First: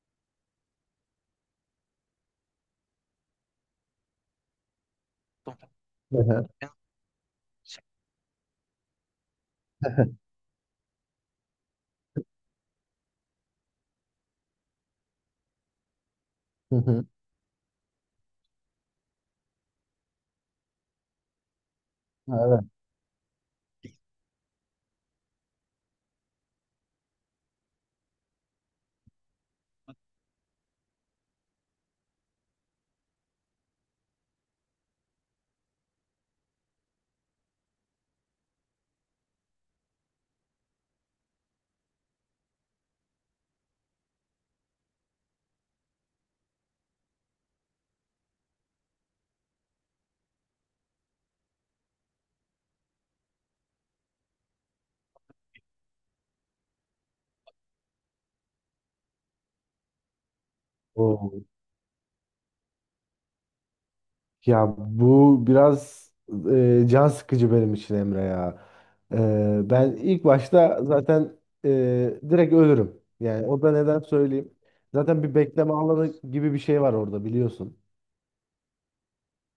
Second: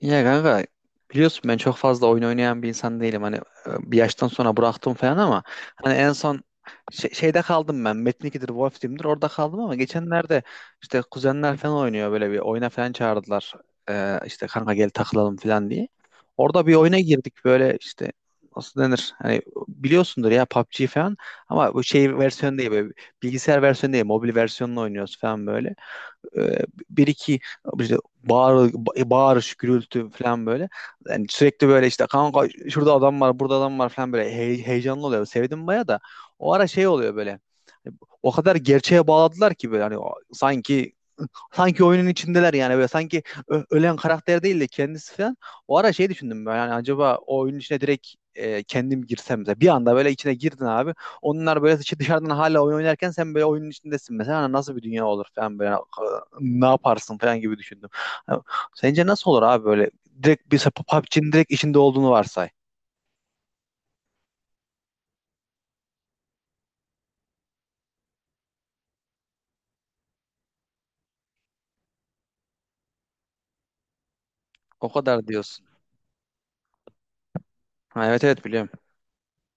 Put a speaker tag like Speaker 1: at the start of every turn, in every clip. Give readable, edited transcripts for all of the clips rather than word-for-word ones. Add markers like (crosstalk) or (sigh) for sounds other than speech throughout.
Speaker 1: Ya kanka biliyorsun ben çok fazla oyun oynayan bir insan değilim. Hani bir yaştan sonra bıraktım falan ama hani en son şeyde kaldım ben. Metin 2'dir, Wolf Team'dir orada kaldım ama geçenlerde işte kuzenler falan oynuyor böyle bir oyuna falan çağırdılar. İşte kanka gel takılalım falan diye. Orada bir oyuna girdik böyle işte nasıl denir? Hani biliyorsundur ya PUBG falan ama bu şey versiyon değil böyle bilgisayar versiyonu değil mobil versiyonunu oynuyoruz falan böyle e, bir iki işte bağır, bağırış, gürültü falan böyle. Yani sürekli böyle işte kanka şurada adam var, burada adam var falan böyle heyecanlı oluyor. Sevdim baya da. O ara şey oluyor böyle. O kadar gerçeğe bağladılar ki böyle hani sanki oyunun içindeler yani böyle sanki ölen karakter değil de kendisi falan. O ara şey düşündüm ben yani acaba o oyunun içine direkt kendim girsem de bir anda böyle içine girdin abi. Onlar böyle dışarıdan hala oyun oynarken sen böyle oyunun içindesin mesela Hani nasıl bir dünya olur falan böyle hani, ne yaparsın falan gibi düşündüm. Ha, sence nasıl olur abi böyle direkt bir PUBG'nin
Speaker 2: Oo.
Speaker 1: direkt içinde olduğunu varsay.
Speaker 2: Ya bu biraz can sıkıcı benim için Emre ya. Ben ilk başta zaten direkt ölürüm. Yani o da neden söyleyeyim.
Speaker 1: O
Speaker 2: Zaten
Speaker 1: kadar
Speaker 2: bir
Speaker 1: diyorsun.
Speaker 2: bekleme alanı gibi bir şey var orada biliyorsun.
Speaker 1: Ha, evet evet biliyorum.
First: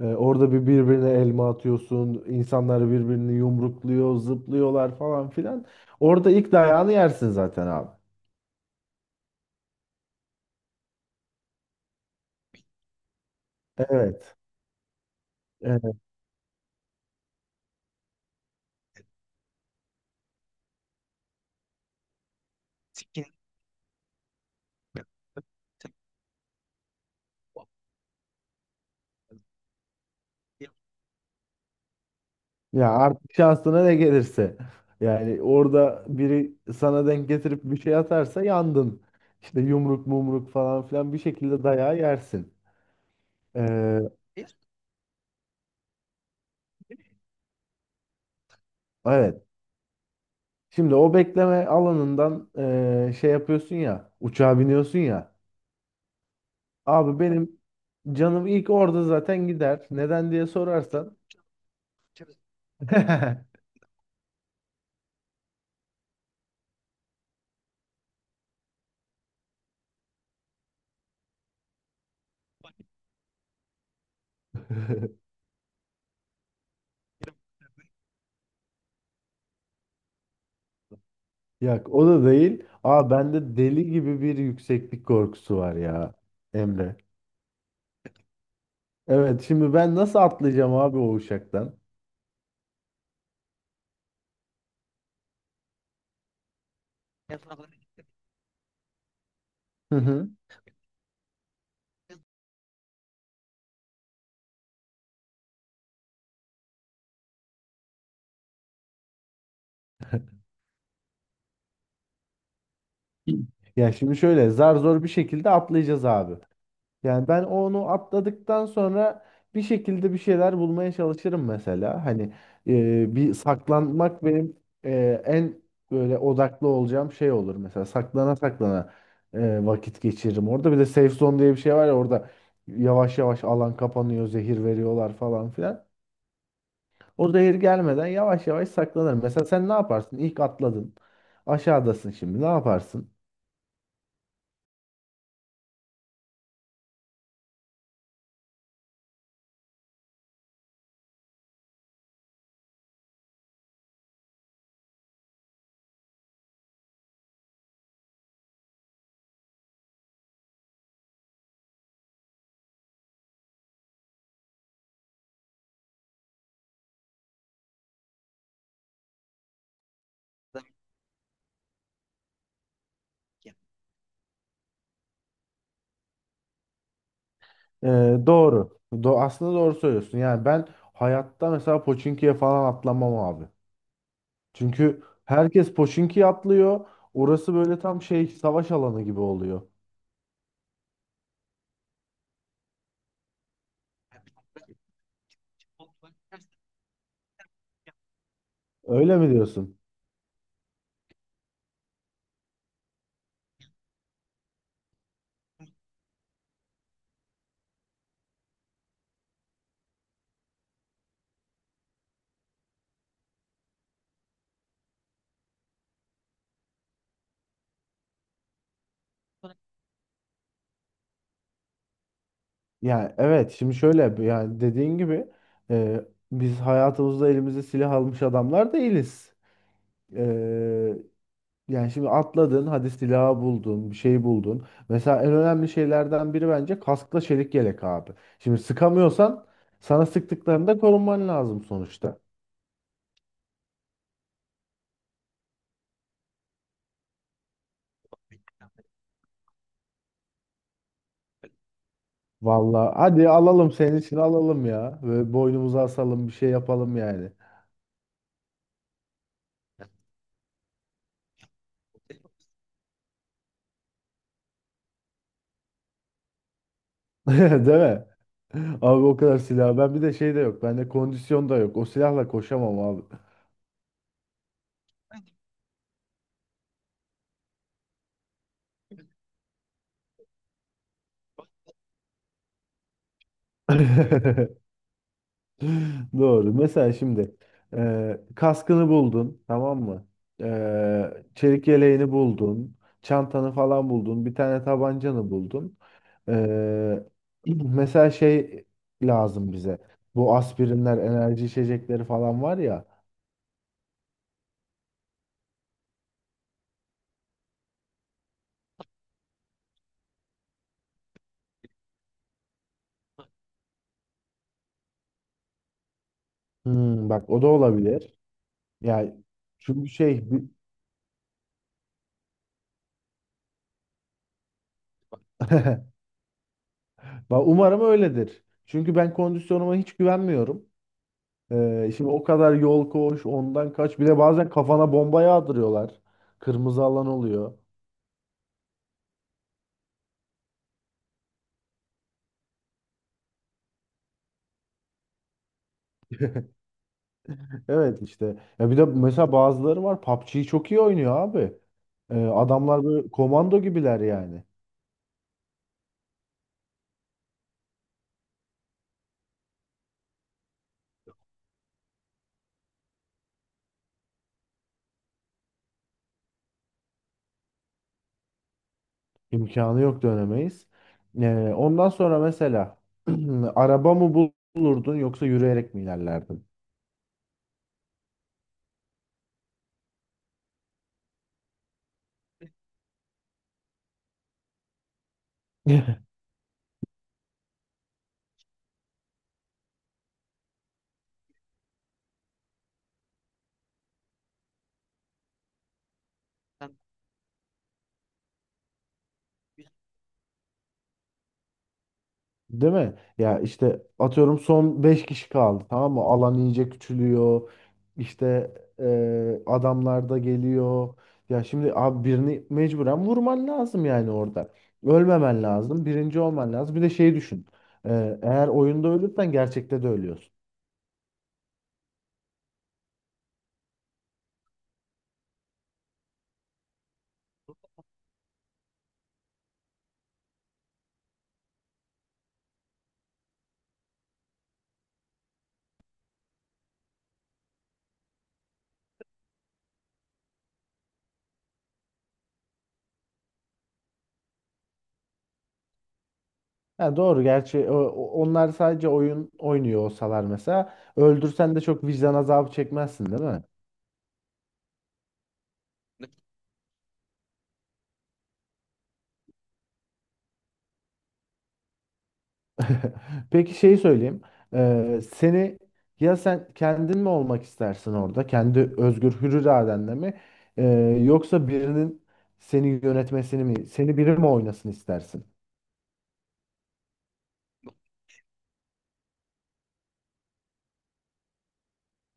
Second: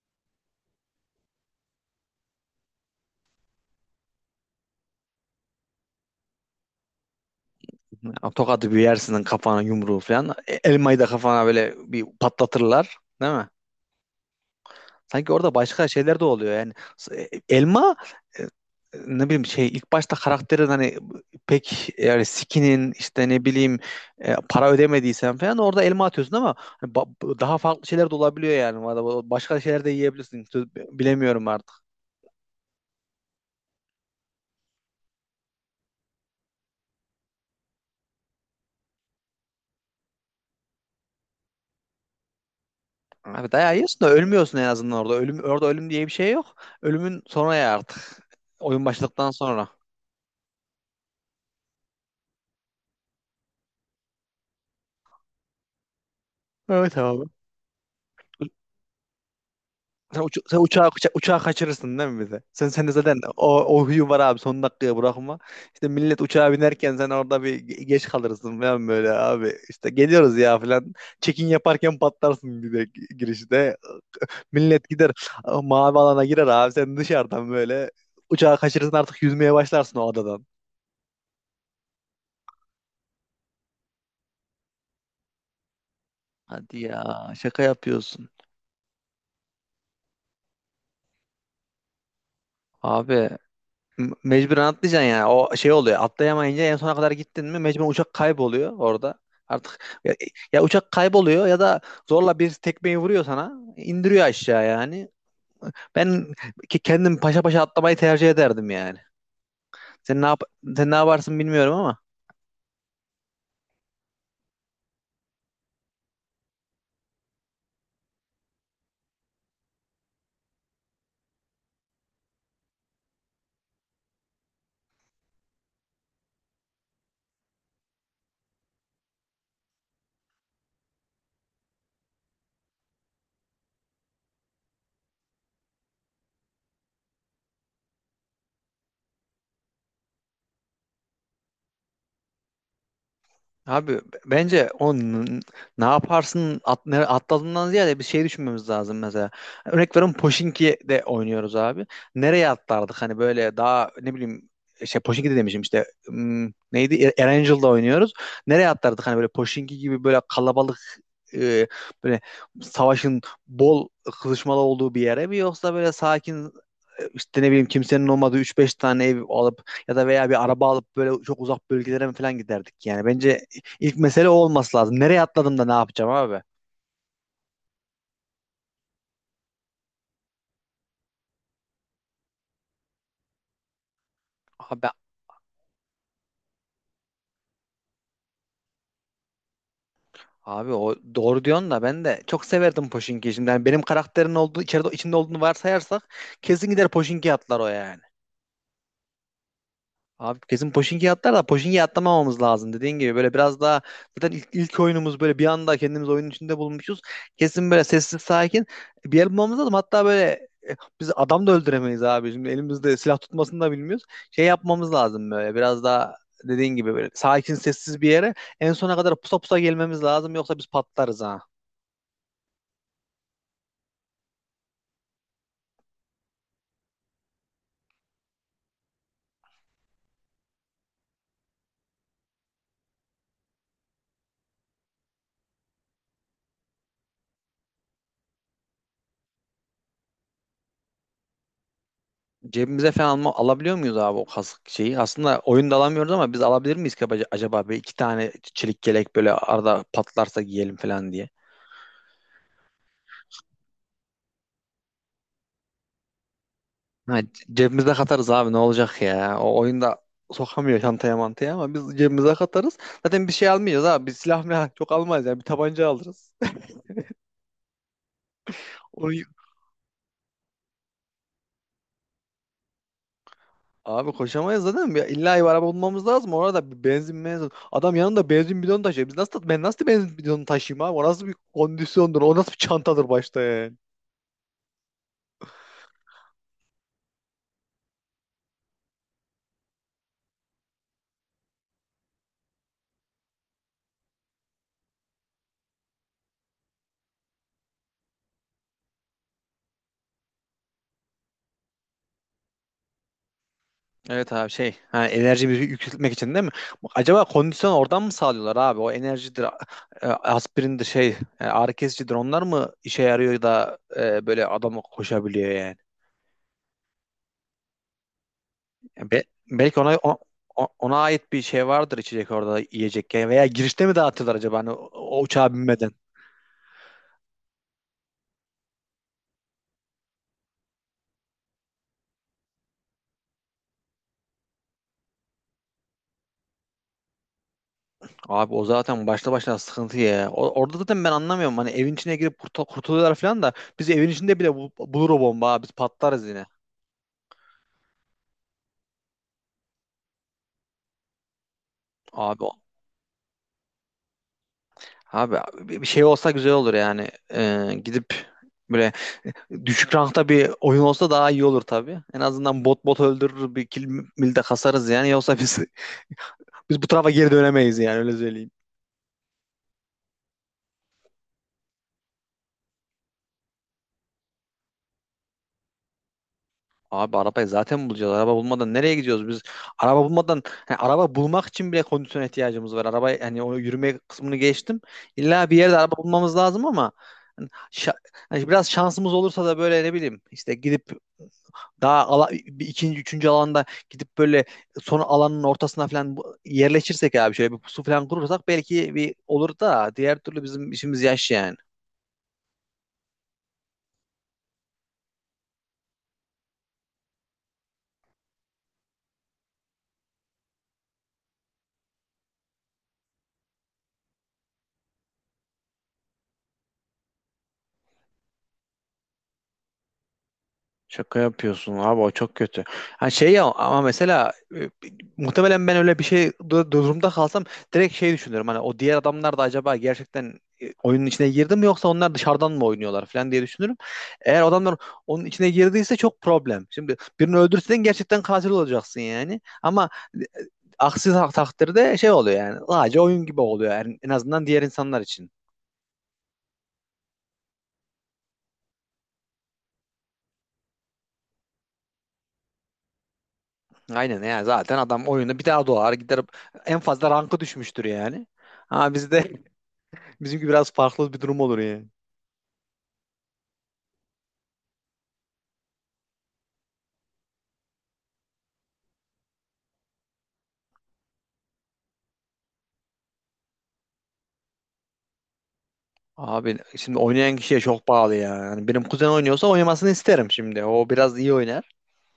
Speaker 2: Orada birbirine elma atıyorsun. İnsanlar birbirini yumrukluyor, zıplıyorlar falan filan. Orada ilk dayağını yersin zaten abi.
Speaker 1: Tokadı bir yersin kafana yumruğu falan. Elmayı da kafana böyle bir patlatırlar. Değil mi?
Speaker 2: Evet.
Speaker 1: Sanki orada başka
Speaker 2: Evet.
Speaker 1: şeyler de oluyor yani. Elma e, ne bileyim şey ilk başta karakterin hani pek yani skinin işte ne bileyim para ödemediysen falan orada elma atıyorsun ama hani daha farklı şeyler de olabiliyor yani. Valla, başka şeyler de yiyebilirsin. Bilemiyorum artık.
Speaker 2: Ya artık şansına ne gelirse. Yani orada biri sana denk getirip bir şey atarsa yandın. İşte yumruk mumruk falan filan bir şekilde dayağı yersin.
Speaker 1: Abi dayağı yiyorsun
Speaker 2: Ee,
Speaker 1: da ölmüyorsun en azından orada. Ölüm, orada ölüm diye bir şey yok. Ölümün sonra ya artık. Oyun başladıktan
Speaker 2: evet.
Speaker 1: sonra.
Speaker 2: Şimdi o bekleme alanından şey yapıyorsun ya. Uçağa biniyorsun ya.
Speaker 1: Evet
Speaker 2: Abi
Speaker 1: abi.
Speaker 2: benim canım ilk orada zaten gider.
Speaker 1: Sen,
Speaker 2: Neden
Speaker 1: uça-
Speaker 2: diye
Speaker 1: sen uçağı, uça-
Speaker 2: sorarsan.
Speaker 1: uçağı kaçırırsın değil mi bize? Sen de zaten o,
Speaker 2: (laughs)
Speaker 1: o huyu var abi son dakikaya bırakma. İşte millet uçağa binerken sen orada bir geç kalırsın falan böyle abi. İşte geliyoruz ya falan. Check-in yaparken patlarsın bir de girişte. Millet gider mavi alana girer abi sen dışarıdan böyle uçağı kaçırırsın artık yüzmeye başlarsın o adadan.
Speaker 2: Yok o da değil. Aa bende deli gibi bir yükseklik korkusu var ya
Speaker 1: Hadi
Speaker 2: Emre.
Speaker 1: ya şaka yapıyorsun.
Speaker 2: Evet şimdi ben nasıl atlayacağım abi o uçaktan?
Speaker 1: Abi Mecburen atlayacaksın yani. O şey oluyor. Atlayamayınca en sona kadar gittin mi mecburen uçak kayboluyor orada.
Speaker 2: Hı
Speaker 1: Artık ya,
Speaker 2: hı.
Speaker 1: ya uçak kayboluyor ya da zorla bir tekmeyi vuruyor sana, indiriyor aşağı yani. Ben ki kendim paşa paşa atlamayı tercih ederdim yani. Sen ne yap sen ne yaparsın bilmiyorum ama.
Speaker 2: Ya şimdi şöyle zar zor bir şekilde atlayacağız abi. Yani ben onu atladıktan sonra bir şekilde bir şeyler bulmaya çalışırım mesela. Hani bir saklanmak benim en böyle odaklı olacağım şey olur mesela. Saklana saklana vakit geçiririm. Orada bir de safe zone diye bir şey var ya orada yavaş yavaş alan kapanıyor, zehir veriyorlar falan filan. O zehir gelmeden yavaş yavaş saklanırım. Mesela sen ne yaparsın? İlk atladın. Aşağıdasın şimdi. Ne yaparsın?
Speaker 1: Abi bence o ne yaparsın atladığından ziyade bir şey düşünmemiz lazım mesela. Örnek veriyorum Pochinki'de de oynuyoruz abi. Nereye atlardık hani böyle daha ne bileyim şey Pochinki de demişim işte neydi Erangel'da oynuyoruz. Nereye atlardık hani böyle Pochinki gibi böyle kalabalık e, böyle savaşın bol kızışmalı olduğu bir yere mi yoksa böyle sakin işte ne bileyim kimsenin olmadığı 3-5 tane ev alıp ya da veya bir araba alıp böyle çok uzak bölgelere mi falan giderdik yani. Bence ilk mesele o olması lazım. Nereye atladım da ne yapacağım abi?
Speaker 2: Ee, doğru. Aslında doğru söylüyorsun. Yani ben hayatta mesela Pochinki'ye falan atlamam abi.
Speaker 1: Abi
Speaker 2: Çünkü herkes Pochinki'ye atlıyor. Orası böyle tam şey savaş alanı gibi oluyor.
Speaker 1: abi o doğru diyorsun da ben de çok severdim Pochinki'yi. Şimdi yani benim karakterin olduğu içinde olduğunu varsayarsak kesin gider Pochinki atlar o yani.
Speaker 2: Öyle mi diyorsun?
Speaker 1: Abi kesin Pochinki atlar da Pochinki atlamamamız lazım dediğin gibi böyle biraz daha zaten ilk oyunumuz böyle bir anda kendimiz oyunun içinde bulmuşuz. Kesin böyle sessiz sakin bir yer bulmamız lazım. Hatta böyle biz adam da öldüremeyiz abi. Şimdi elimizde silah tutmasını da bilmiyoruz. Şey yapmamız lazım böyle. Biraz daha dediğin gibi böyle sakin sessiz bir yere en sona kadar pusa pusa gelmemiz lazım yoksa biz patlarız ha.
Speaker 2: Yani evet şimdi şöyle yani dediğin gibi e, biz hayatımızda elimize silah almış adamlar değiliz. E, Yani şimdi atladın, hadi silahı buldun, bir şey buldun. Mesela en önemli şeylerden biri bence kaskla çelik yelek abi. Şimdi sıkamıyorsan sana sıktıklarında korunman lazım sonuçta.
Speaker 1: Cebimize falan alabiliyor muyuz abi o kask şeyi? Aslında oyunda alamıyoruz ama biz alabilir miyiz ki acaba bir iki tane çelik yelek böyle arada patlarsa giyelim falan diye.
Speaker 2: Vallahi hadi alalım senin için alalım ya. Ve boynumuza asalım bir şey yapalım
Speaker 1: Ha,
Speaker 2: yani.
Speaker 1: cebimize katarız abi ne olacak ya? O oyunda sokamıyor çantaya mantaya ama biz cebimize katarız. Zaten bir şey almayacağız abi. Biz silah milah (laughs) çok almayız yani bir tabanca alırız.
Speaker 2: (laughs) Değil mi?
Speaker 1: (laughs)
Speaker 2: Abi
Speaker 1: Onu,
Speaker 2: o kadar silah. Ben bir de şey de yok. Bende kondisyon da yok. O silahla koşamam abi.
Speaker 1: Abi koşamayız zaten. Ya, İlla bir araba bulmamız lazım. Orada bir benzin. Adam yanında benzin bidonu taşıyor. Biz nasıl ben nasıl benzin bidonu taşıyayım abi? O nasıl bir kondisyondur? O nasıl bir çantadır başta yani?
Speaker 2: (laughs) (laughs) Doğru. Mesela şimdi kaskını buldun, tamam mı? Çelik yeleğini buldun, çantanı falan buldun, bir tane tabancanı buldun. E, (clears throat) mesela şey lazım bize. Bu aspirinler, enerji içecekleri falan var ya.
Speaker 1: Evet abi şey ha, enerjimizi yükseltmek için değil mi? Bak, acaba kondisyon oradan mı sağlıyorlar abi? O enerjidir, aspirindir şey, ağrı kesicidir. Onlar mı işe yarıyor da böyle adam koşabiliyor yani?
Speaker 2: Hmm, bak o da olabilir.
Speaker 1: Ya
Speaker 2: Yani
Speaker 1: belki
Speaker 2: çünkü
Speaker 1: ona o- o- ona ait bir şey vardır içecek orada yiyecek yani. Veya girişte mi dağıtıyorlar acaba hani o uçağa binmeden?
Speaker 2: umarım öyledir. Çünkü ben kondisyonuma hiç güvenmiyorum. Şimdi o kadar yol koş, ondan kaç. Bir de bazen kafana bomba yağdırıyorlar. Kırmızı alan oluyor.
Speaker 1: Abi o zaten başta başına sıkıntı ya. Orada zaten ben anlamıyorum. Hani evin içine girip kurtuluyorlar falan da biz evin içinde bile bulur o bomba abi. Biz patlarız yine.
Speaker 2: Evet işte. Ya bir de mesela bazıları var PUBG'yi çok iyi oynuyor abi.
Speaker 1: Abi o-
Speaker 2: Adamlar böyle komando gibiler yani.
Speaker 1: abi bir şey olsa güzel olur yani. Gidip böyle düşük rankta bir oyun olsa daha iyi olur tabii. En azından bot bot öldürür bir kill mil de kasarız yani. Yoksa biz (laughs) biz bu tarafa geri dönemeyiz yani öyle söyleyeyim.
Speaker 2: İmkanı yok dönemeyiz. Ondan sonra mesela (clears throat) araba mı bulurdun yoksa yürüyerek mi ilerlerdin?
Speaker 1: Abi arabayı zaten bulacağız. Araba bulmadan nereye gidiyoruz biz? Araba bulmadan yani araba bulmak için bile kondisyona ihtiyacımız var. Araba yani o yürüme kısmını geçtim. İlla bir yerde araba
Speaker 2: (laughs)
Speaker 1: bulmamız lazım ama hani şa- hani biraz şansımız olursa da böyle ne bileyim işte gidip daha bir ikinci üçüncü alanda gidip böyle son alanın ortasına falan yerleşirsek abi şöyle bir pusu falan kurursak belki bir olur da diğer türlü bizim işimiz yaş yani.
Speaker 2: Değil mi? Ya işte atıyorum son 5 kişi kaldı tamam mı? Alan iyice küçülüyor. İşte adamlar da geliyor. Ya şimdi abi birini mecburen vurman lazım yani orada. Ölmemen lazım. Birinci olman lazım. Bir de şey düşün. Eğer oyunda ölürsen gerçekte de ölüyorsun.
Speaker 1: Şaka yapıyorsun abi o çok kötü. Ha şey ya ama mesela muhtemelen ben öyle bir şey durumda kalsam direkt şey düşünürüm. Hani o diğer adamlar da acaba gerçekten oyunun içine girdi mi yoksa onlar dışarıdan mı oynuyorlar falan diye düşünürüm. Eğer adamlar onun içine girdiyse çok problem. Şimdi birini öldürsen gerçekten katil olacaksın yani. Ama e, aksi takdirde şey oluyor yani. Sadece oyun gibi oluyor yani en azından diğer insanlar için.
Speaker 2: Ya doğru gerçi onlar sadece oyun oynuyor olsalar mesela öldürsen de çok vicdan azabı çekmezsin değil mi?
Speaker 1: Aynen ya zaten adam oyunda bir daha doğar gider en fazla rankı düşmüştür yani. Ha, bizde (laughs) bizimki biraz farklı bir durum olur yani.
Speaker 2: (laughs) Peki şeyi söyleyeyim. Seni Ya sen kendin mi olmak istersin orada? Kendi özgür hür iradenle mi? Ee, Yoksa birinin seni yönetmesini mi? Seni biri mi oynasın istersin?
Speaker 1: Abi şimdi oynayan kişiye çok bağlı ya. Yani benim kuzen oynuyorsa oynamasını isterim şimdi. O biraz iyi oynar.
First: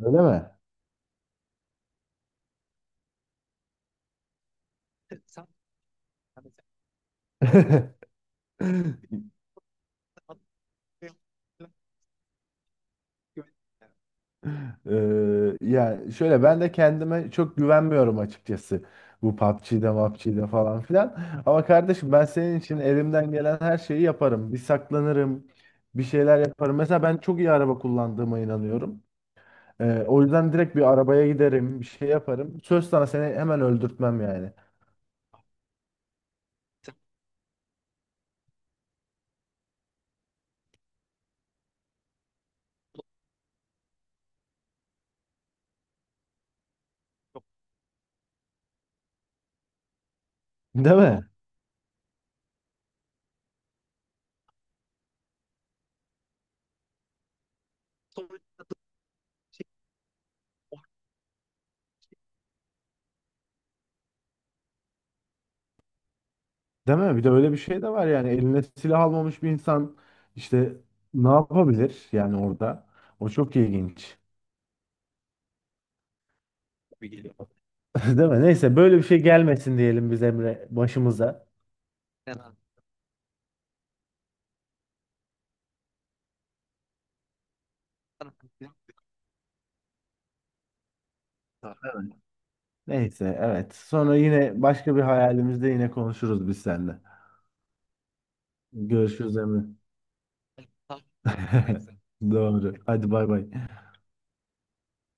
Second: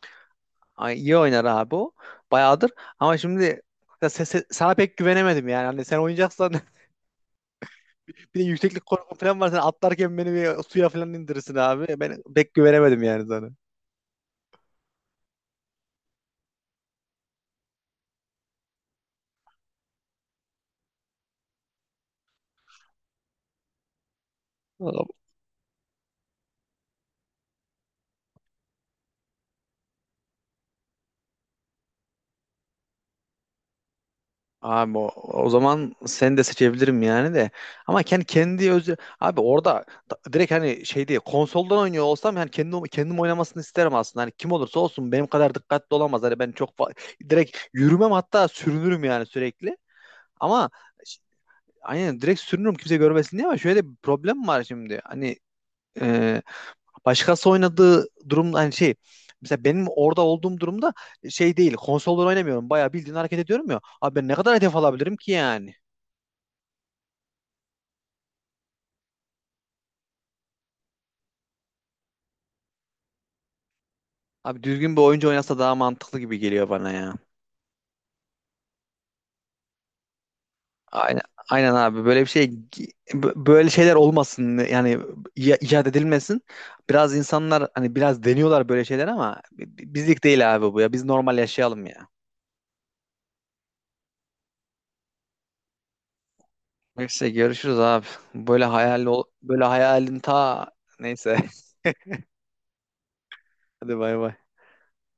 Speaker 2: Öyle
Speaker 1: Ay, iyi oynar abi o. Bayağıdır. Ama şimdi ya sana pek güvenemedim yani. Hani sen oynayacaksan (laughs) bir de yükseklik
Speaker 2: mi?
Speaker 1: korkun
Speaker 2: (laughs)
Speaker 1: falan var. Sen atlarken beni bir suya falan indirirsin abi. Ben pek güvenemedim yani sana.
Speaker 2: Yani şöyle ben de kendime çok güvenmiyorum açıkçası. Bu PUBG'de, MAPC'de falan filan. Ama kardeşim ben senin için elimden gelen her şeyi yaparım. Bir saklanırım, bir şeyler yaparım. Mesela ben çok iyi araba kullandığıma inanıyorum. O yüzden direkt bir arabaya giderim, bir şey yaparım. Söz sana seni hemen öldürtmem yani.
Speaker 1: Abi o zaman seni de seçebilirim yani de. Ama kendi kendi özü abi orada direkt hani şey değil konsoldan oynuyor olsam hani kendim kendim oynamasını isterim aslında. Hani kim olursa olsun benim kadar dikkatli olamaz. Hani ben çok direkt yürümem hatta sürünürüm yani sürekli. Ama
Speaker 2: Değil
Speaker 1: ş-
Speaker 2: mi?
Speaker 1: aynen direkt sürünürüm kimse görmesin diye ama şöyle bir problem var şimdi. Hani e, başkası oynadığı durumda hani şey. Mesela benim orada olduğum durumda şey değil, konsoldan oynamıyorum. Bayağı bildiğin hareket ediyorum ya. Abi ben ne kadar hedef alabilirim ki yani?
Speaker 2: Değil mi? Bir de öyle bir şey de var yani. Eline silah almamış bir insan işte ne yapabilir yani orada? O çok ilginç.
Speaker 1: Abi düzgün bir oyuncu oynasa daha mantıklı gibi geliyor bana ya.
Speaker 2: (laughs) Değil mi? Neyse böyle bir şey gelmesin diyelim biz Emre
Speaker 1: Aynen,
Speaker 2: başımıza.
Speaker 1: aynen abi böyle bir şey böyle şeyler olmasın yani icat edilmesin. Biraz insanlar hani biraz deniyorlar böyle şeyler ama bizlik değil abi bu ya. Biz normal yaşayalım ya.
Speaker 2: Neyse evet. Sonra yine başka bir hayalimizde yine konuşuruz biz seninle.
Speaker 1: Neyse görüşürüz abi. Böyle
Speaker 2: Görüşürüz
Speaker 1: böyle
Speaker 2: Emre.
Speaker 1: hayalin ta neyse. (laughs)
Speaker 2: (laughs) Doğru. Hadi bay bay.
Speaker 1: Hadi bay bay.